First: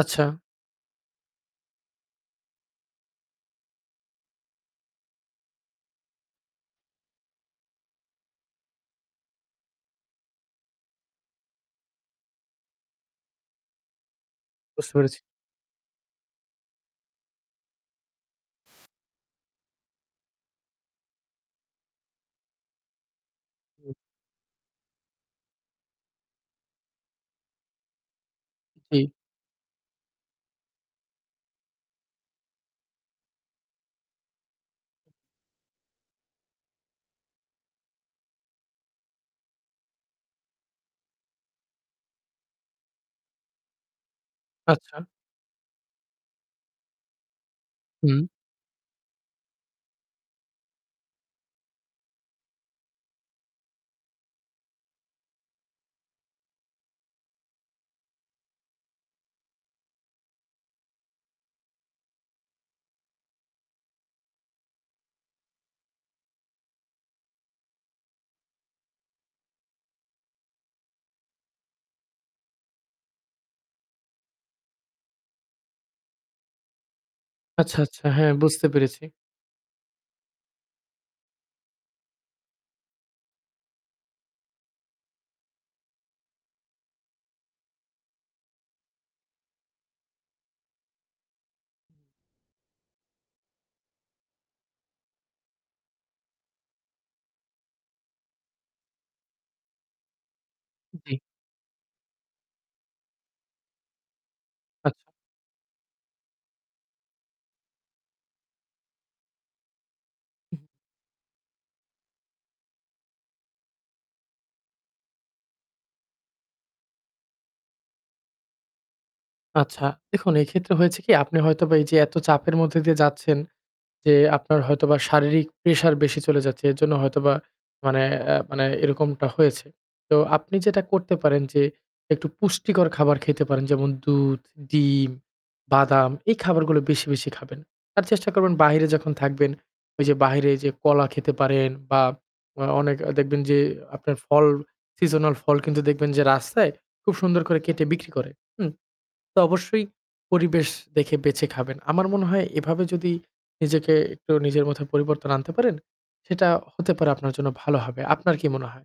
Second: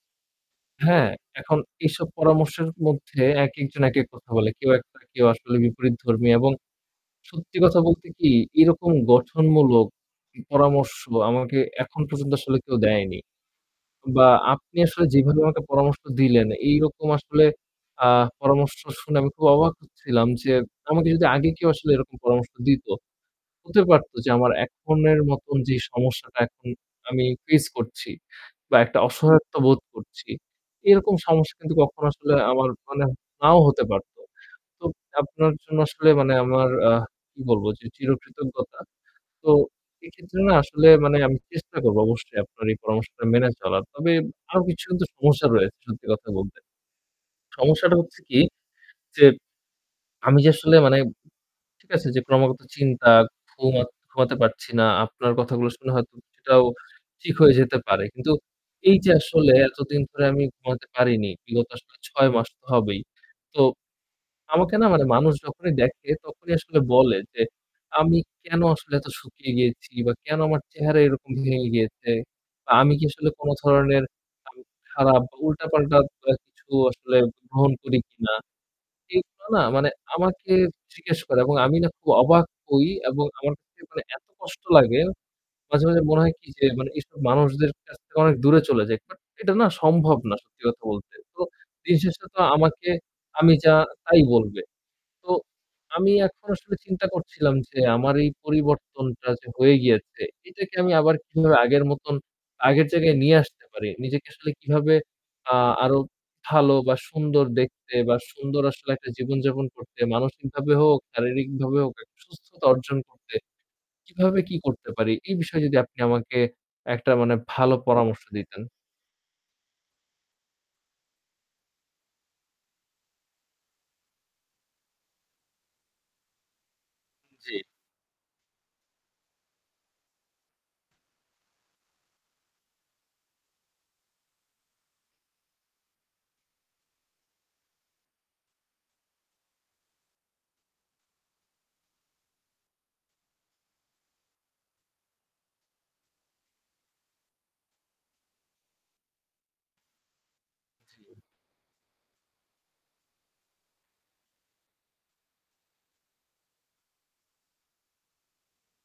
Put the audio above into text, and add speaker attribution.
Speaker 1: আচ্ছা।
Speaker 2: হ্যাঁ, এখন এইসব পরামর্শের মধ্যে একেকজন একেক কথা বলে। কেউ [unintelligible] কেউ আসলে বিপরীতধর্মী এবং সত্যি কথা বলতে কি, এরকম গঠনমূলক পরামর্শ আমাকে এখন পর্যন্ত আসলে কেউ দেয়নি। বা আপনি
Speaker 1: বুঝতে
Speaker 2: আসলে
Speaker 1: পেরেছি।
Speaker 2: যেভাবে আমাকে পরামর্শটা দিলেন, এই রকম আসলে আ পরামর্শ শুনে আমি খুব অবাক হচ্ছিলাম যে, আমাকে যদি আগে কেউ আসলে এরকম পরামর্শ দিত, হতে
Speaker 1: উম।
Speaker 2: পারত যে আমার এখন এর মতন যে সমস্যাটা এখন আমি face করছি বা একটা
Speaker 1: জি।
Speaker 2: অসহায়ত্ব বোধ করছি, এরকম সমস্যা কিন্তু কখনো আসলে আমার মানে নাও হতে পারত। তো, আপনার জন্য আসলে মানে আমার আ কী বলব যে চিরকৃতজ্ঞতা। তো এক্ষেত্রে না আসলে মানে আমি চেষ্টা করব অবশ্যই আপনার এই পরামর্শটা মেনে চলার। তবে আরও কিছু
Speaker 1: আচ্ছা।
Speaker 2: কিন্তু সমস্যা রয়েছে সত্যি কথা বলতে। সমস্যাটা হচ্ছে
Speaker 1: হুম।
Speaker 2: কি যে, আমি যে আসলে মানে ঠিক আছে, যে ক্রমাগত চিন্তা, ঘুমত ঘুমাতে পারছি না। আপনার কথাগুলো শুনে হয়তো সেটাও ঠিক হয়ে যেতে পারে। কিন্তু এই যে আসলে এতদিন ধরে আমি ঘুমাতে পারিনি, বিগত আসলে ৬ মাস তো হবেই। তো, আমাকে না মানে মানুষ যখনই দেখে তখনই আসলে বলে যে আমি কেনো আসলে এত শুকিয়ে গিয়েছি বা কেনো আমার চেহারা এরকম ভেঙে গিয়েছে? বা আমি কি আসলে কোনো ধরনের [unintelligible] খারাপ বা উল্টাপাল্টা বা কিছু আসলে গ্রহণ
Speaker 1: আচ্ছা।
Speaker 2: করি
Speaker 1: আচ্ছা। হ্যাঁ,
Speaker 2: কিনা?
Speaker 1: বুঝতে পেরেছি।
Speaker 2: এইগুলা না মানে আমাকে জিজ্ঞেস করে এবং আমি না খুব অবাক হই এবং আমার কাছে মানে এত কষ্ট লাগে। মাঝে, মাঝে মনে হয় কি যে মানে এইসব মানুষদের কাছ থেকে অনেক দূরে চলে যাই কারণ এটা না সম্ভব না সত্যি কথা বলতে। তো, দিনশেষে তো আমাকে আমি যা তাই বলবে। তো, আমি এখন আসলে চিন্তা করছিলাম যে আমার এই পরিবর্তনটা যে হয়ে গিয়েছে এটাকে আমি আবার
Speaker 1: জি।
Speaker 2: কীভাবে আগের মতন আগের জায়গায় নিয়ে আসতে পারি? নিজেকে আসলে
Speaker 1: আ
Speaker 2: কীভাবে আ আরও ভালো বা সুন্দর দেখতে বা সুন্দর আসলে একটা জীবনযাপন করতে,
Speaker 1: উম
Speaker 2: মানসিকভাবে হোক, শারীরিকভাবে হোক একটা সুস্থতা অর্জন করতে, কীভাবে কি করতে পারি? এই বিষয়ে যদি আপনি আমাকে একটা মানে ভালো পরামর্শ দিতেন।
Speaker 1: আচ্ছা দেখুন, এই ক্ষেত্রে হয়েছে কি? আপনি হয়তোবা এই যে এত চাপের মধ্যে দিয়ে যাচ্ছেন যে আপনার হয়তোবা শারীরিক pressure বেশি চলে যাচ্ছে। এর জন্য হয়তোবা
Speaker 2: জি।
Speaker 1: মানে অ্যা মানে এরকমটা হয়েছে। তো আপনি যেটা করতে পারেন যে একটু পুষ্টিকর খাবার খেতে পারেন। যেমন দুধ, ডিম, বাদাম এই খাবারগুলো বেশি, বেশি খাবেন। আর চেষ্টা করবেন বাইরে যখন থাকবেন, ঐ যে বাইরে যে কলা খেতে পারেন বা আ অনেক দেখবেন যে আপনার ফল seasonal ফল কিন্তু দেখবেন যে রাস্তায় খুব সুন্দর করে কেটে বিক্রি করে। হুম? তো অবশ্যই পরিবেশ দেখে বেছে খাবেন। আমার মনে হয় এভাবে যদি নিজেকে একটু নিজের মধ্যে পরিবর্তন আনতে পারেন সেটা হতে পারে আপনার জন্য ভালো হবে। আপনার কি মনে হয়?